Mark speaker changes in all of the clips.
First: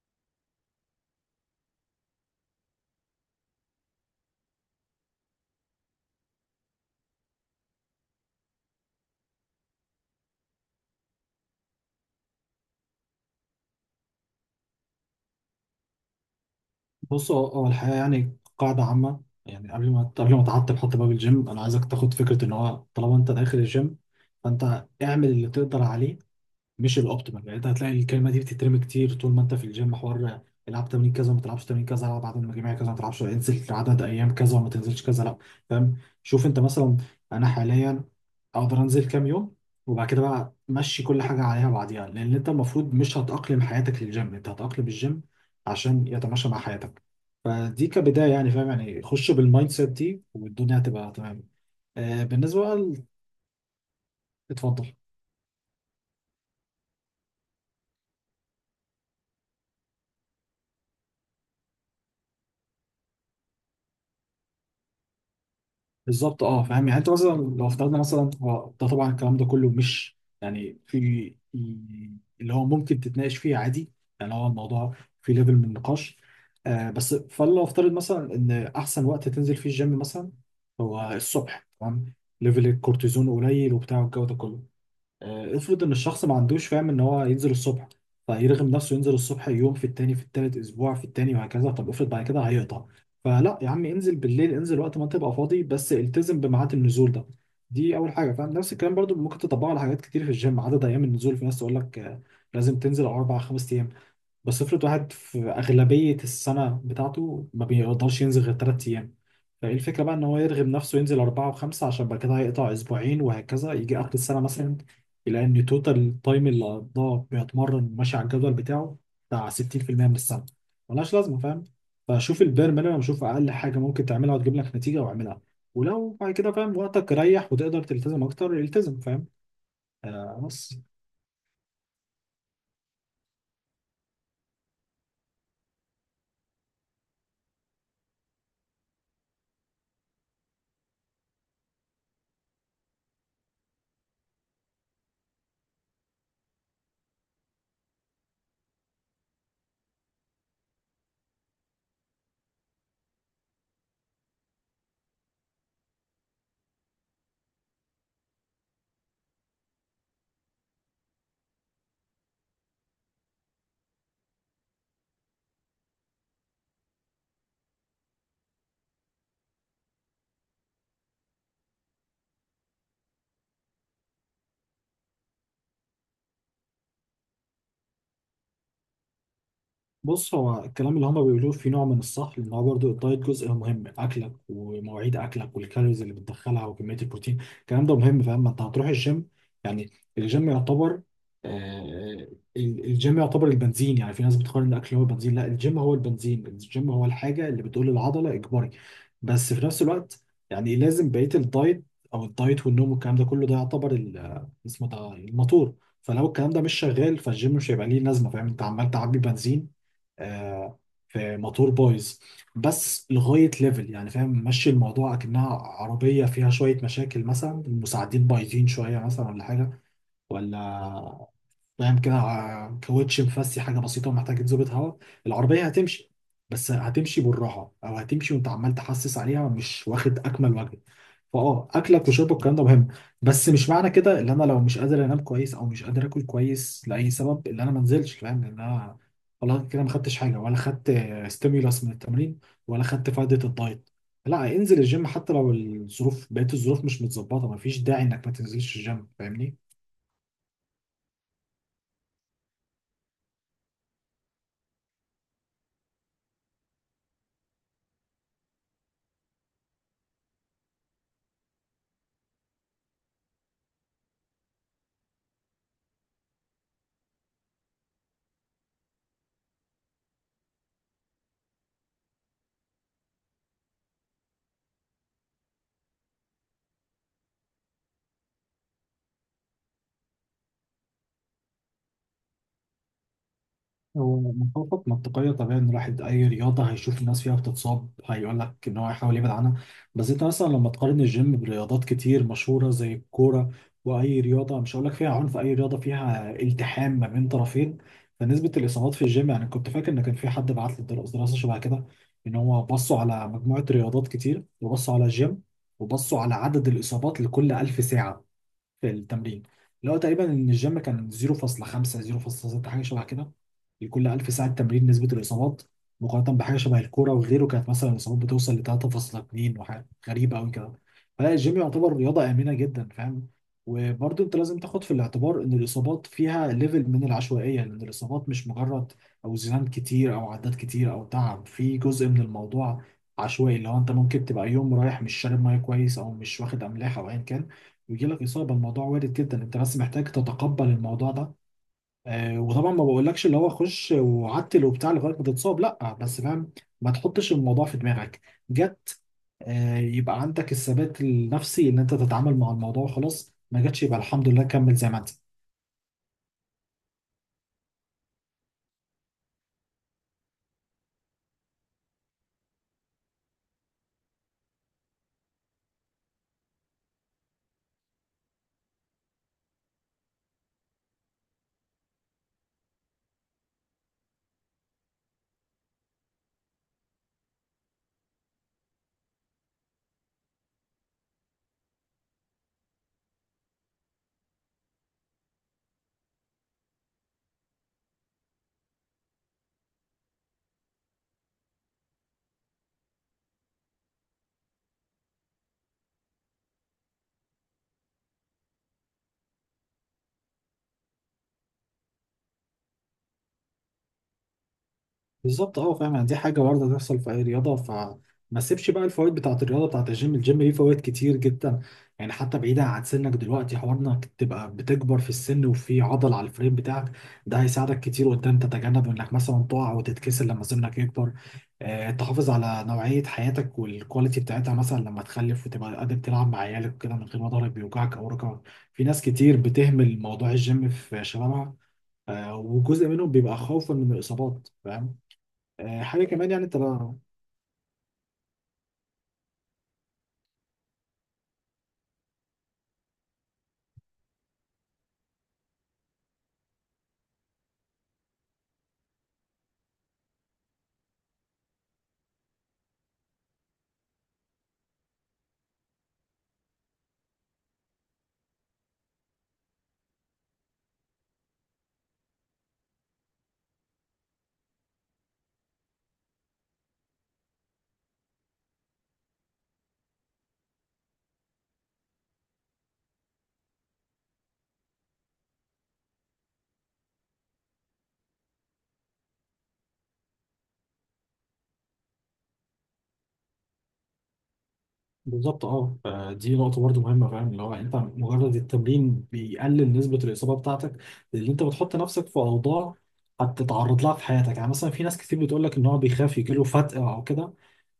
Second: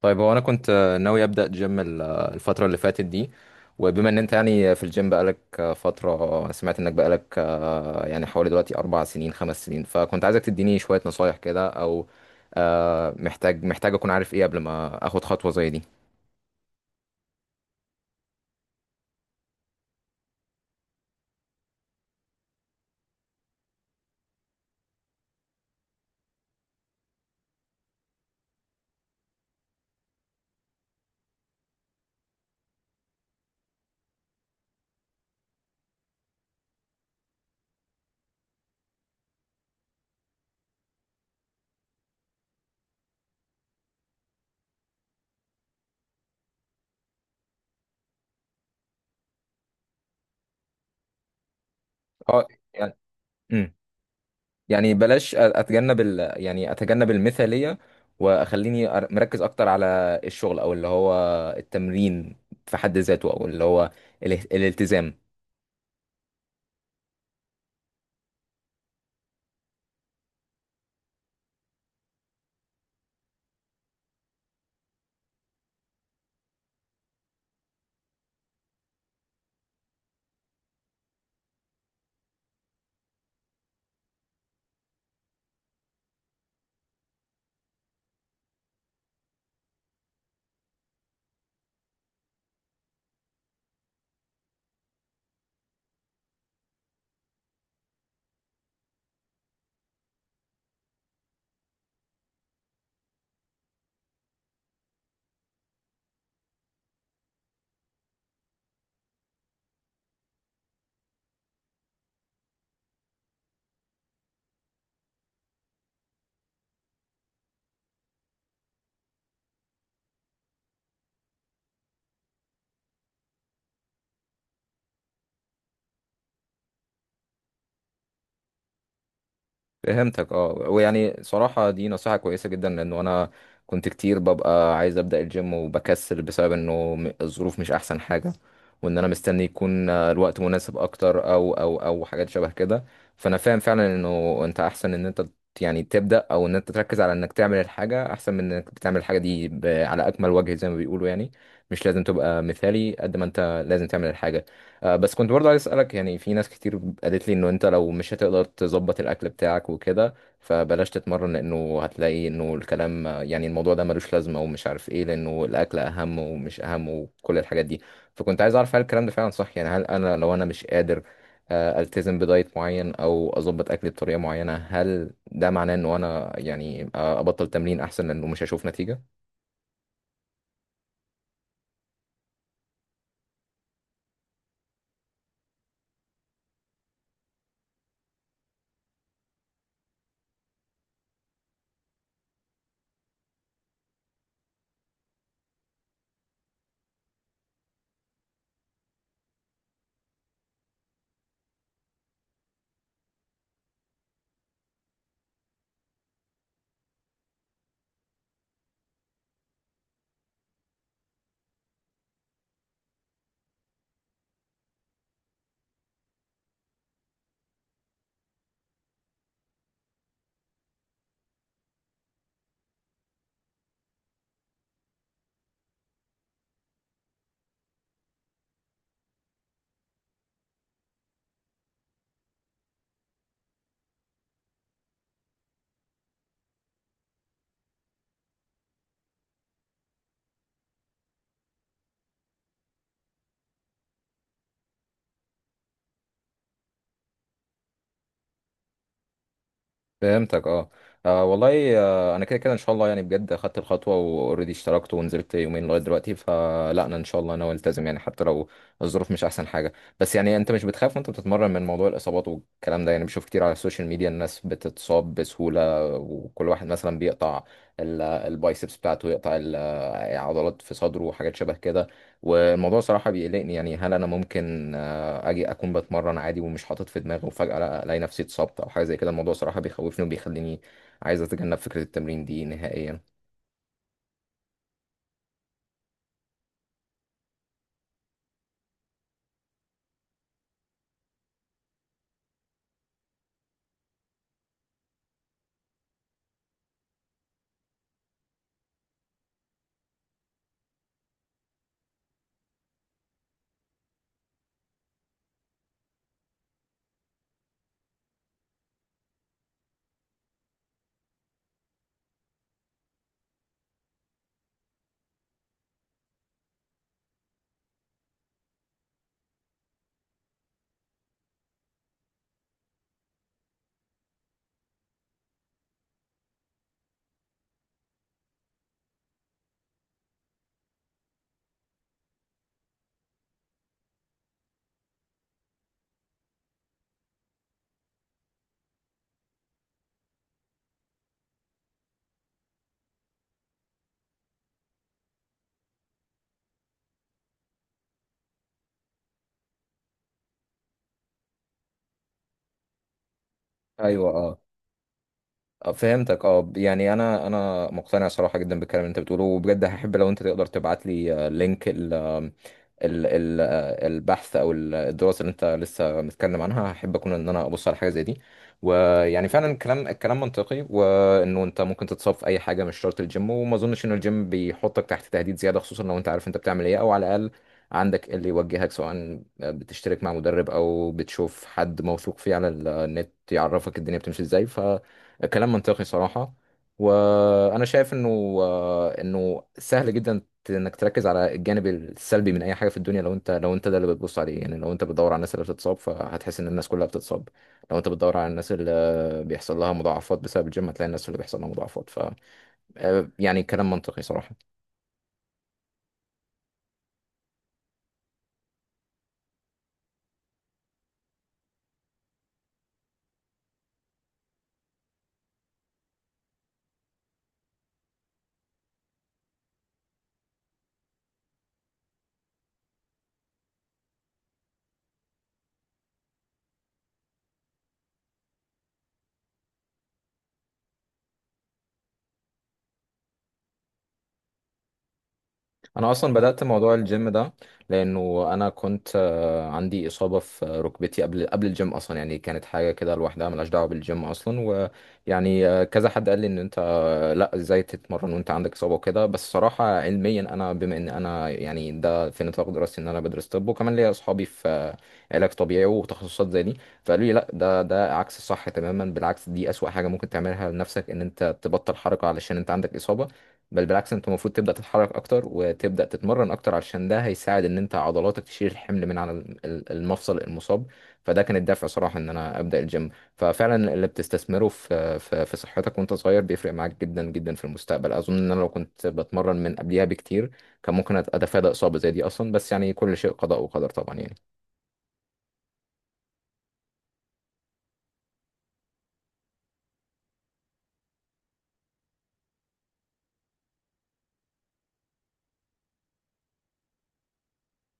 Speaker 1: طيب هو انا كنت، ناوي ابدا جيم الفتره اللي فاتت دي. وبما ان انت يعني في الجيم بقالك فتره، سمعت انك بقالك يعني حوالي دلوقتي 4 سنين 5 سنين، فكنت عايزك تديني شويه نصايح كده، او محتاج، اكون عارف ايه قبل ما اخد خطوه زي دي.
Speaker 2: بص هو الحقيقة يعني قاعدة عامة، يعني قبل ما تعطل حط باب الجيم، أنا عايزك تاخد فكرة إن هو طالما أنت داخل الجيم فأنت اعمل اللي تقدر عليه. مش الاوبتيمال، يعني انت هتلاقي الكلمه دي بتترمي كتير طول ما انت في الجيم. حوار العب تمرين كذا وما تلعبش تمرين كذا، العب عدد مجاميع كذا ما تلعبش، انزل عدد ايام كذا وما تنزلش كذا، لا. فاهم؟ شوف انت مثلا، انا حاليا اقدر انزل كام يوم، وبعد كده بقى مشي كل حاجه عليها بعديها، لان انت المفروض مش هتأقلم حياتك للجيم، انت هتأقلم الجيم عشان يتماشى مع حياتك. فدي كبدايه، يعني فاهم، يعني خش بالمايند سيت دي والدنيا هتبقى تمام. آه
Speaker 1: اه،
Speaker 2: بالنسبه بقى
Speaker 1: يعني، مم.
Speaker 2: اتفضل.
Speaker 1: يعني بلاش، اتجنب، يعني اتجنب المثاليه، واخليني مركز اكتر على الشغل، او اللي هو التمرين في حد ذاته، او اللي هو الالتزام.
Speaker 2: بالظبط اه فاهم، يعني انت مثلا لو افترضنا مثلا، هو ده طبعا الكلام ده كله مش يعني في اللي هو ممكن تتناقش فيه عادي. يعني هو الموضوع في ليفل من النقاش. آه بس فلو افترض مثلا ان احسن وقت تنزل فيه الجيم مثلا هو الصبح، تمام، ليفل الكورتيزون قليل وبتاع والجو ده كله. افرض ان الشخص ما عندوش فاهم ان هو ينزل الصبح، فيرغم نفسه ينزل الصبح يوم في التاني في التالت، اسبوع في التاني وهكذا. طب افرض بعد كده هيقطع، فلا يا عم انزل بالليل، انزل وقت ما تبقى فاضي بس التزم بميعاد النزول ده. دي اول حاجه، فاهم؟ نفس الكلام برضو ممكن تطبقه على حاجات كتير في الجيم. عدد ايام النزول، في ناس تقول لك لازم تنزل اربع خمس ايام، بس افرض واحد في أغلبية السنة بتاعته ما بيقدرش ينزل غير 3 أيام، فإيه الفكرة بقى إن هو يرغم نفسه ينزل 4 و5 عشان بعد كده هيقطع أسبوعين وهكذا؟ يجي آخر السنة مثلا يلاقي إن توتال التايم اللي قضاه بيتمرن ماشي على الجدول بتاعه بتاع 60% من السنة، ملهاش لازمة فاهم. فشوف البير مينيمم، شوف أقل حاجة ممكن تعملها وتجيب لك نتيجة واعملها، ولو بعد كده فاهم وقتك ريح وتقدر تلتزم أكتر التزم، فاهم؟
Speaker 1: فهمتك
Speaker 2: آه
Speaker 1: اه.
Speaker 2: بس.
Speaker 1: ويعني صراحة، دي نصيحة كويسة جدا، لأنه أنا كنت كتير ببقى عايز أبدأ الجيم وبكسل، بسبب إنه الظروف مش أحسن حاجة. وإن أنا مستني يكون الوقت مناسب أكتر، أو حاجات شبه كده. فأنا فاهم فعلا إنه أنت أحسن إن أنت يعني تبدأ، أو إن أنت تركز على إنك تعمل الحاجة أحسن من إنك بتعمل الحاجة دي، على أكمل وجه زي ما بيقولوا يعني. مش لازم تبقى مثالي قد ما أنت لازم تعمل الحاجة. بس كنت برضه عايز اسالك، يعني في ناس كتير قالت لي انه انت لو مش هتقدر تظبط الاكل بتاعك وكده، فبلاش تتمرن، لانه هتلاقي انه الكلام يعني الموضوع ده ملوش لازمه ومش عارف ايه، لانه الاكل اهم ومش اهم وكل الحاجات دي. فكنت عايز اعرف، هل الكلام ده فعلا صح؟ يعني هل انا لو انا مش قادر التزم بدايت معين، او اظبط اكلي بطريقه معينه، هل ده معناه انه انا يعني ابطل تمرين احسن لانه مش هشوف نتيجه؟
Speaker 2: بص هو الكلام اللي هما بيقولوه في نوع من الصح، لان هو برضه الدايت جزء مهم، اكلك ومواعيد اكلك والكالوريز اللي بتدخلها وكميه البروتين، الكلام ده مهم فاهم. ما انت هتروح الجيم يعني، الجيم يعتبر آه، الجيم يعتبر البنزين، يعني في ناس بتقارن الاكل هو البنزين، لا الجيم هو البنزين، الجيم هو الحاجه اللي بتقول للعضله اجباري. بس في نفس الوقت، يعني لازم بقيه الدايت، او الدايت والنوم والكلام ده كله، ده يعتبر ال- اسمه ده الموتور. فلو الكلام ده مش شغال فالجيم مش هيبقى ليه لازمه فاهم. انت عمال تعبي بنزين آه، في موتور بايظ، بس لغايه ليفل يعني فاهم، ماشي الموضوع اكنها عربيه فيها شويه مشاكل، مثلا المساعدين بايظين شويه مثلا، ولا حاجه ولا فاهم كده، كاوتش مفسي حاجه بسيطه ومحتاج تظبط هوا، العربيه هتمشي بس هتمشي بالراحه، او هتمشي وانت عمال تحسس عليها مش واخد اكمل وجه. فاه اكلك وشربك الكلام ده مهم، بس مش معنى كده ان انا لو مش قادر انام كويس او مش قادر اكل كويس لاي سبب ان انا ما انزلش فاهم؟ ان انا والله كده ما خدتش حاجه ولا خدت ستيمولاس من التمرين ولا خدت فائده الدايت، لا انزل الجيم. حتى لو الظروف بقيت، الظروف مش متظبطه، ما فيش داعي انك ما تنزلش الجيم فاهمني.
Speaker 1: فهمتك اه. والله، انا كده كده ان شاء الله، يعني بجد اخدت الخطوه واوريدي اشتركت ونزلت يومين لغايه دلوقتي، فلا انا ان شاء الله انا التزم، يعني حتى لو الظروف مش احسن حاجه. بس يعني انت مش بتخاف وانت بتتمرن من موضوع الاصابات والكلام ده؟ يعني بشوف كتير على السوشيال ميديا الناس بتتصاب بسهوله، وكل واحد مثلا بيقطع البايسبس بتاعته، يقطع عضلات في صدره وحاجات شبه كده. والموضوع صراحه بيقلقني، يعني هل انا ممكن اجي اكون بتمرن عادي ومش حاطط في دماغي، وفجأة لا الاقي نفسي اتصبت او حاجة زي كده؟ الموضوع صراحة بيخوفني وبيخليني عايز اتجنب فكرة التمرين دي نهائيا.
Speaker 2: هو مخاطط منطقية، طبيعي إن الواحد أي رياضة هيشوف الناس فيها بتتصاب هيقول لك إن هو هيحاول يبعد عنها، بس أنت مثلا لما تقارن الجيم برياضات كتير مشهورة زي الكورة، وأي رياضة مش هقول لك فيها عنف، أي رياضة فيها التحام ما بين طرفين، فنسبة الإصابات في الجيم، يعني كنت فاكر إن كان في حد بعت لي دراسة شبه كده، إن هو بصوا على مجموعة رياضات كتير وبصوا على الجيم، وبصوا على عدد الإصابات لكل ألف ساعة في التمرين، اللي هو تقريبا ان الجيم كان 0.5 0.6 حاجه شبه كده لكل 1000 ساعه تمرين نسبه الاصابات، مقارنه بحاجه شبه الكوره وغيره كانت مثلا الاصابات بتوصل ل 3.2 وحاجه غريبه قوي كده. فلا الجيم يعتبر رياضه امنه جدا فاهم. وبرضه انت لازم تاخد في الاعتبار ان الاصابات فيها ليفل من العشوائيه، لان الاصابات مش مجرد اوزان كتير او عدات كتير او تعب، في جزء من الموضوع عشوائي، اللي هو انت ممكن تبقى يوم رايح مش شارب ميه كويس او مش واخد املاح او ايا كان ويجي لك اصابه، الموضوع وارد جدا، انت بس محتاج تتقبل الموضوع ده. آه وطبعا ما بقولكش اللي هو خش وعتل وبتاع لغايه ما تتصاب، لا، بس فاهم ما تحطش الموضوع في دماغك. جت آه يبقى عندك الثبات النفسي ان انت تتعامل مع الموضوع خلاص، ما جاتش يبقى
Speaker 1: ايوه
Speaker 2: الحمد
Speaker 1: اه.
Speaker 2: لله كمل زي ما انت.
Speaker 1: فهمتك اه، يعني انا مقتنع صراحه جدا بالكلام اللي انت بتقوله، وبجد هحب لو انت تقدر تبعت لي لينك ال ال آه، البحث الدراسه اللي انت لسه متكلم عنها، هحب اكون ان انا ابص على حاجه زي دي. ويعني فعلا الكلام منطقي، وانه انت ممكن تتصاب في اي حاجه، مش شرط الجيم، وما اظنش ان الجيم بيحطك تحت تهديد زياده، خصوصا لو انت عارف انت بتعمل ايه، او على الاقل عندك اللي يوجهك، سواء بتشترك مع مدرب او بتشوف حد موثوق فيه على النت يعرفك الدنيا بتمشي ازاي. كلام منطقي صراحة. وأنا شايف إنه إنه سهل جدا إنك تركز على الجانب السلبي من أي حاجة في الدنيا، لو أنت ده اللي بتبص عليه. يعني لو أنت بتدور على الناس اللي بتتصاب، فهتحس إن الناس كلها بتتصاب. لو أنت بتدور على الناس اللي بيحصل لها مضاعفات بسبب الجيم، هتلاقي الناس اللي بيحصل لها مضاعفات. ف آه، يعني كلام منطقي صراحة.
Speaker 2: بالظبط اه فاهم، يعني دي حاجه وارده تحصل في اي رياضه، فما تسيبش بقى الفوائد بتاعه الرياضه بتاعه الجيم، الجيم ليه فوائد كتير جدا، يعني حتى بعيدا عن سنك دلوقتي، حوار انك تبقى بتكبر في السن وفي عضل على الفريم بتاعك، ده هيساعدك كتير قدام تتجنب انك مثلا تقع وتتكسر لما سنك يكبر. تحافظ على نوعيه حياتك والكواليتي بتاعتها، مثلا لما تخلف وتبقى قادر تلعب مع عيالك وكده من غير ما ضهرك بيوجعك او ركبك. في ناس كتير بتهمل موضوع الجيم في شبابها، وجزء منهم بيبقى خوفا من الاصابات فاهم.
Speaker 1: أنا
Speaker 2: حاجه
Speaker 1: أصلا
Speaker 2: كمان
Speaker 1: بدأت
Speaker 2: يعني انت
Speaker 1: موضوع الجيم ده، لأنه أنا كنت عندي إصابة في ركبتي، قبل الجيم أصلا، يعني كانت حاجة كده لوحدها ملهاش دعوة بالجيم أصلا. ويعني كذا حد قال لي ان انت آه لا، ازاي تتمرن وانت عندك اصابه وكده. بس صراحه علميا، انا بما ان انا يعني ده في نطاق دراستي، ان انا بدرس طب، وكمان ليا اصحابي في علاج طبيعي وتخصصات زي دي، فقالوا لي لا، ده عكس الصح تماما. بالعكس، دي اسوأ حاجه ممكن تعملها لنفسك، ان انت تبطل حركه علشان انت عندك اصابه. بل بالعكس، انت المفروض تبدا تتحرك اكتر، وتبدا تتمرن اكتر، علشان ده هيساعد ان انت عضلاتك تشيل الحمل من على المفصل المصاب. فده كان الدافع صراحه ان انا ابدا الجيم. ففعلا اللي بتستثمره في صحتك وانت صغير، بيفرق معاك جدا جدا في المستقبل. اظن ان انا لو كنت بتمرن من قبليها بكتير، كان ممكن اتفادى اصابة زي دي اصلا، بس يعني كل شيء قضاء وقدر طبعا يعني.
Speaker 2: بالظبط اه فدي نقطه برضو مهمه فاهم، اللي هو انت مجرد التمرين بيقلل نسبه الاصابه بتاعتك، لان انت بتحط نفسك في اوضاع هتتعرض لها في حياتك، يعني مثلا في ناس كتير بتقول لك ان هو بيخاف يجيله فتق او كده،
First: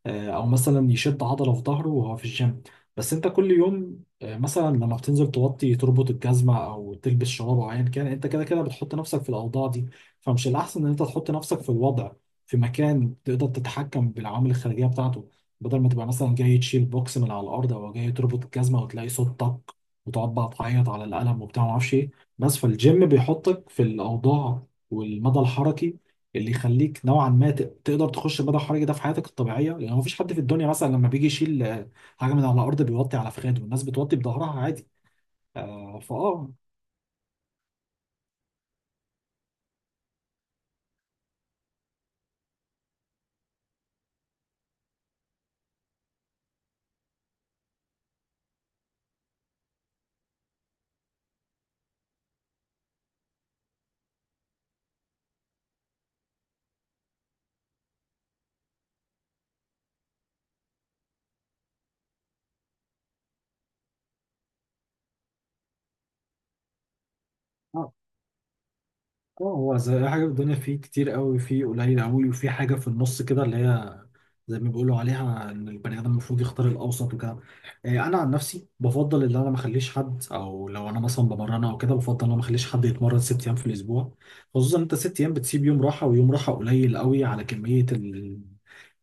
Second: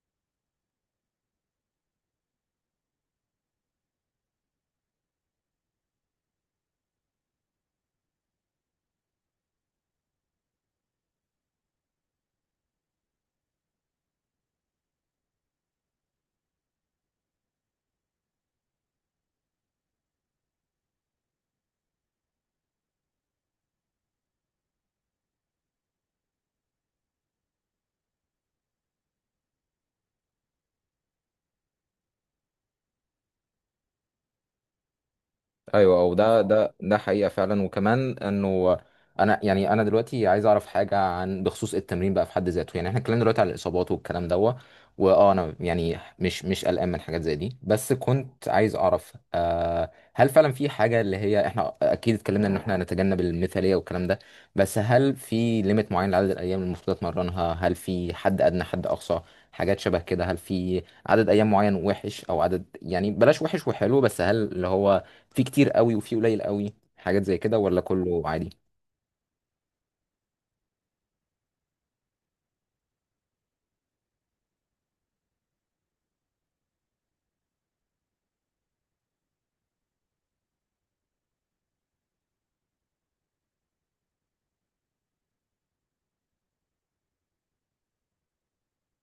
Speaker 2: او مثلا يشد عضله في ظهره وهو في الجيم، بس انت كل يوم مثلا لما بتنزل توطي تربط الجزمه او تلبس شراب او ايا كان، انت كده كده بتحط نفسك في الاوضاع دي. فمش الاحسن ان انت تحط نفسك في الوضع، في مكان تقدر تتحكم بالعوامل الخارجيه بتاعته، بدل ما تبقى مثلا جاي تشيل بوكس من على الارض او جاي تربط الجزمه وتلاقي صوت طق وتقعد بقى تعيط على القلم وبتاع ما اعرفش ايه. بس فالجيم بيحطك في الاوضاع والمدى الحركي اللي يخليك نوعا ما تقدر تخش البدء الحرجي ده في حياتك الطبيعيه، لان مفيش حد في الدنيا مثلا لما بيجي يشيل حاجه من على الارض بيوطي على فخاده، والناس بتوطي بظهرها عادي.
Speaker 1: ايوه،
Speaker 2: آه،
Speaker 1: ده
Speaker 2: فاه
Speaker 1: ده ده حقيقه فعلا. وكمان انه انا يعني انا دلوقتي عايز اعرف حاجه بخصوص التمرين بقى في حد ذاته. يعني احنا اتكلمنا دلوقتي على الاصابات والكلام دوت، واه انا يعني مش قلقان من حاجات زي دي، بس كنت عايز اعرف هل فعلا في حاجه، اللي هي احنا اكيد اتكلمنا ان احنا نتجنب المثاليه والكلام ده، بس هل في ليميت معين لعدد الايام اللي المفروض اتمرنها؟ هل في حد ادنى حد اقصى، حاجات شبه كده؟ هل في عدد ايام معين وحش او عدد، يعني بلاش وحش وحلو، بس هل اللي هو في كتير قوي وفي قليل قوي، حاجات زي كده، ولا
Speaker 2: آه.
Speaker 1: كله عادي؟
Speaker 2: اه هو زي اي حاجه في الدنيا، فيه كتير قوي فيه قليل قوي وفي حاجه في النص كده، اللي هي زي ما بيقولوا عليها ان البني ادم المفروض يختار الاوسط وكده. انا عن نفسي بفضل ان انا ما اخليش حد، او لو انا مثلا بمرن او كده بفضل ان انا ما اخليش حد يتمرن 6 أيام في الاسبوع، خصوصا انت 6 أيام بتسيب يوم راحه، ويوم راحه قليل قوي على كميه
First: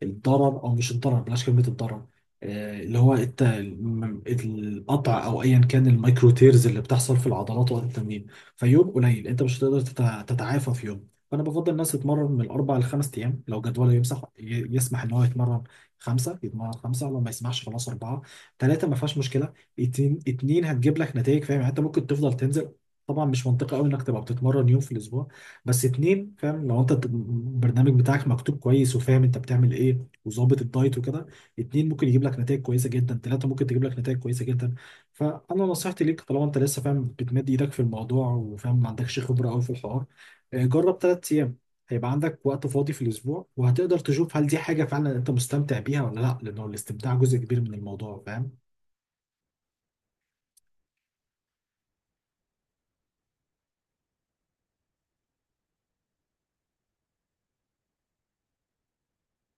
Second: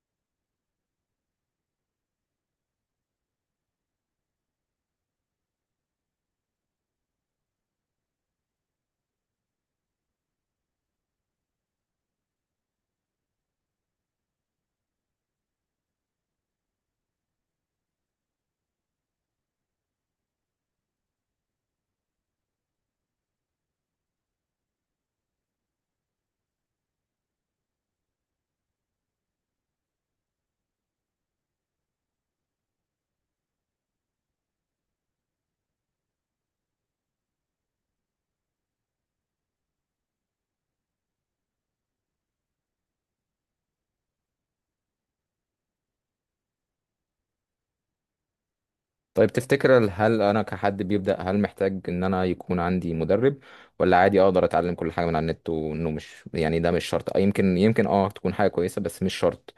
Speaker 2: الضرر، او مش الضرر بلاش كلمه الضرر، اللي هو القطع او ايا كان، الميكرو تيرز اللي بتحصل في العضلات وقت التمرين. فيوم قليل انت مش هتقدر تتعافى في يوم، فانا بفضل الناس تتمرن من الاربع لخمس ايام، لو جدوله يمسح يسمح ان هو يتمرن خمسه يتمرن خمسه، لو ما يسمحش خلاص اربعه، ثلاثه ما فيهاش مشكله، اتنين اتنين هتجيب لك نتائج فاهم. يعني انت ممكن تفضل تنزل، طبعا مش منطقي قوي انك تبقى بتتمرن يوم في الاسبوع، بس اتنين فاهم، لو انت البرنامج بتاعك مكتوب كويس وفاهم انت بتعمل ايه وظابط الدايت وكده، اتنين ممكن يجيب لك نتائج كويسه جدا، ثلاثه ممكن تجيب لك نتائج كويسه جدا. فانا نصيحتي ليك طالما انت لسه فاهم بتمد ايدك في الموضوع وفاهم ما عندكش خبره قوي في الحوار، جرب 3 أيام، هيبقى عندك وقت فاضي في الاسبوع وهتقدر تشوف هل دي حاجه فعلا انت مستمتع بيها ولا لا، لانه الاستمتاع جزء كبير من الموضوع فاهم.
Speaker 1: طيب تفتكر، هل انا كحد بيبدأ، هل محتاج ان انا يكون عندي مدرب، ولا عادي اقدر اتعلم كل حاجة من على النت؟ وانه مش يعني ده مش شرط، يمكن اه تكون حاجة كويسة بس مش شرط.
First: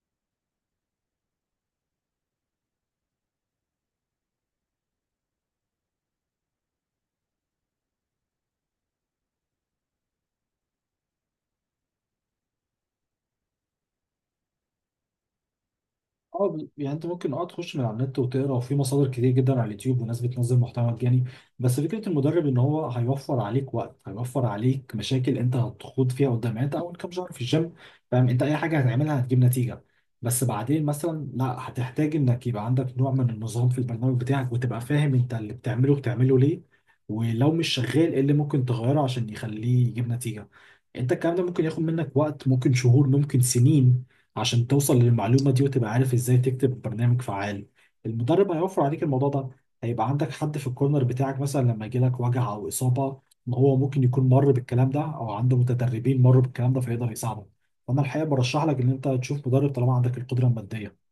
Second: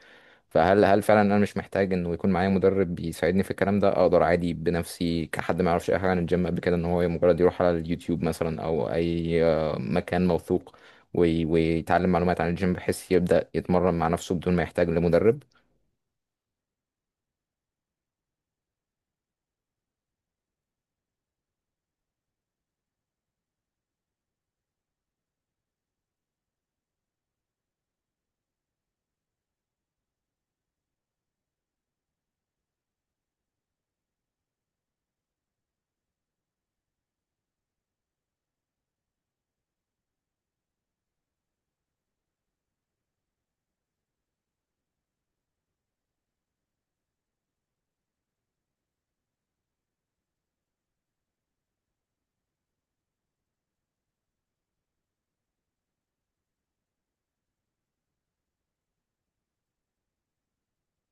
Speaker 1: فهل، هل فعلا انا مش محتاج انه يكون معايا مدرب بيساعدني في الكلام ده؟ اقدر عادي بنفسي كحد ما يعرفش اي حاجة عن الجيم قبل كده، ان هو مجرد يروح على اليوتيوب مثلا او اي مكان موثوق، ويتعلم معلومات عن الجيم بحيث يبدأ يتمرن مع نفسه بدون ما يحتاج لمدرب؟
Speaker 2: اه يعني انت ممكن اه تخش من على النت وتقرا، وفي مصادر كتير جدا على اليوتيوب وناس بتنزل محتوى مجاني، بس فكره المدرب ان هو هيوفر عليك وقت، هيوفر عليك مشاكل انت هتخوض فيها قدام. يعني انت اول كام شهر في الجيم فاهم انت اي حاجه هتعملها هتجيب نتيجه، بس بعدين مثلا لا، هتحتاج انك يبقى عندك نوع من النظام في البرنامج بتاعك، وتبقى فاهم انت اللي بتعمله بتعمله ليه، ولو مش شغال ايه اللي ممكن تغيره عشان يخليه يجيب نتيجه. انت الكلام ده ممكن ياخد منك وقت، ممكن شهور ممكن سنين عشان توصل للمعلومة دي وتبقى عارف ازاي تكتب برنامج فعال. المدرب هيوفر عليك الموضوع ده، هيبقى عندك حد في الكورنر بتاعك، مثلا لما يجيلك وجع او اصابة، ما هو ممكن يكون مر بالكلام ده او عنده متدربين مروا بالكلام ده فيقدر يساعدك. فانا الحقيقة برشح لك ان انت تشوف مدرب طالما عندك القدرة المادية.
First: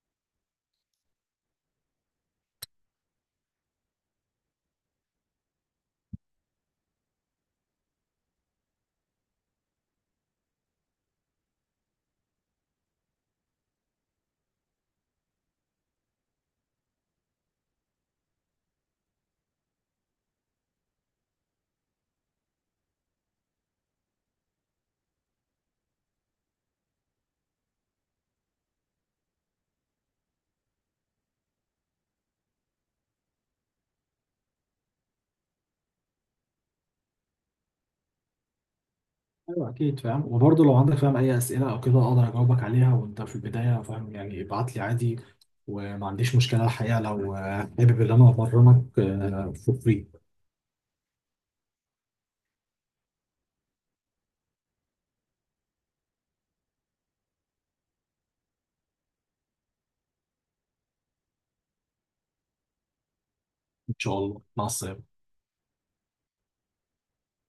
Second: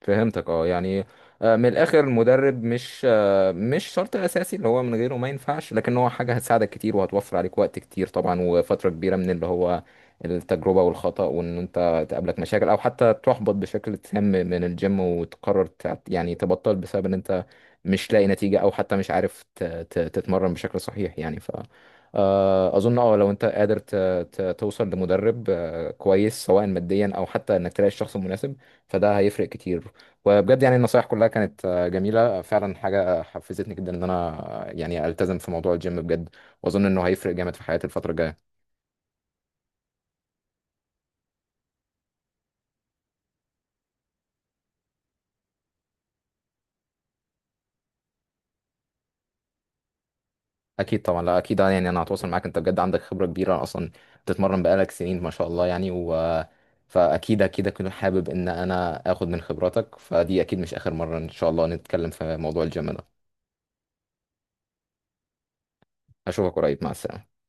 Speaker 1: فهمتك اه، يعني من الاخر، المدرب مش شرط اساسي اللي هو من غيره ما ينفعش، لكن هو حاجه هتساعدك كتير، وهتوفر عليك وقت كتير طبعا، وفتره كبيره من اللي هو التجربه والخطأ، وان انت تقابلك مشاكل او حتى تحبط بشكل تام من الجيم، وتقرر يعني تبطل بسبب ان انت مش لاقي نتيجه، او حتى مش عارف تتمرن بشكل صحيح يعني. ف آه، اظن اه لو انت قادر توصل لمدرب كويس سواء ماديا او حتى انك تلاقي الشخص المناسب، فده هيفرق كتير. وبجد يعني النصايح كلها كانت جميلة فعلا، حاجة حفزتني جدا ان انا يعني التزم في موضوع الجيم بجد، واظن انه هيفرق جامد في حياتي الفترة الجاية.
Speaker 2: ايوه اكيد فاهم، وبرضه لو عندك فاهم اي اسئلة او كده اقدر اجاوبك عليها وانت في البداية فاهم، يعني ابعت لي عادي وما عنديش مشكلة الحقيقة، لو حابب ان انا ابرمك فور فري.
Speaker 1: اكيد طبعا، لا اكيد، يعني انا هتواصل معاك، انت بجد عندك خبرة كبيرة اصلا، بتتمرن بقالك سنين ما شاء الله يعني، فاكيد اكيد اكون حابب ان انا اخد من خبراتك. فدي اكيد مش اخر مرة ان شاء الله نتكلم في موضوع الجيم ده.
Speaker 2: ان شاء الله، مع السلامة.
Speaker 1: اشوفك قريب، مع السلامة.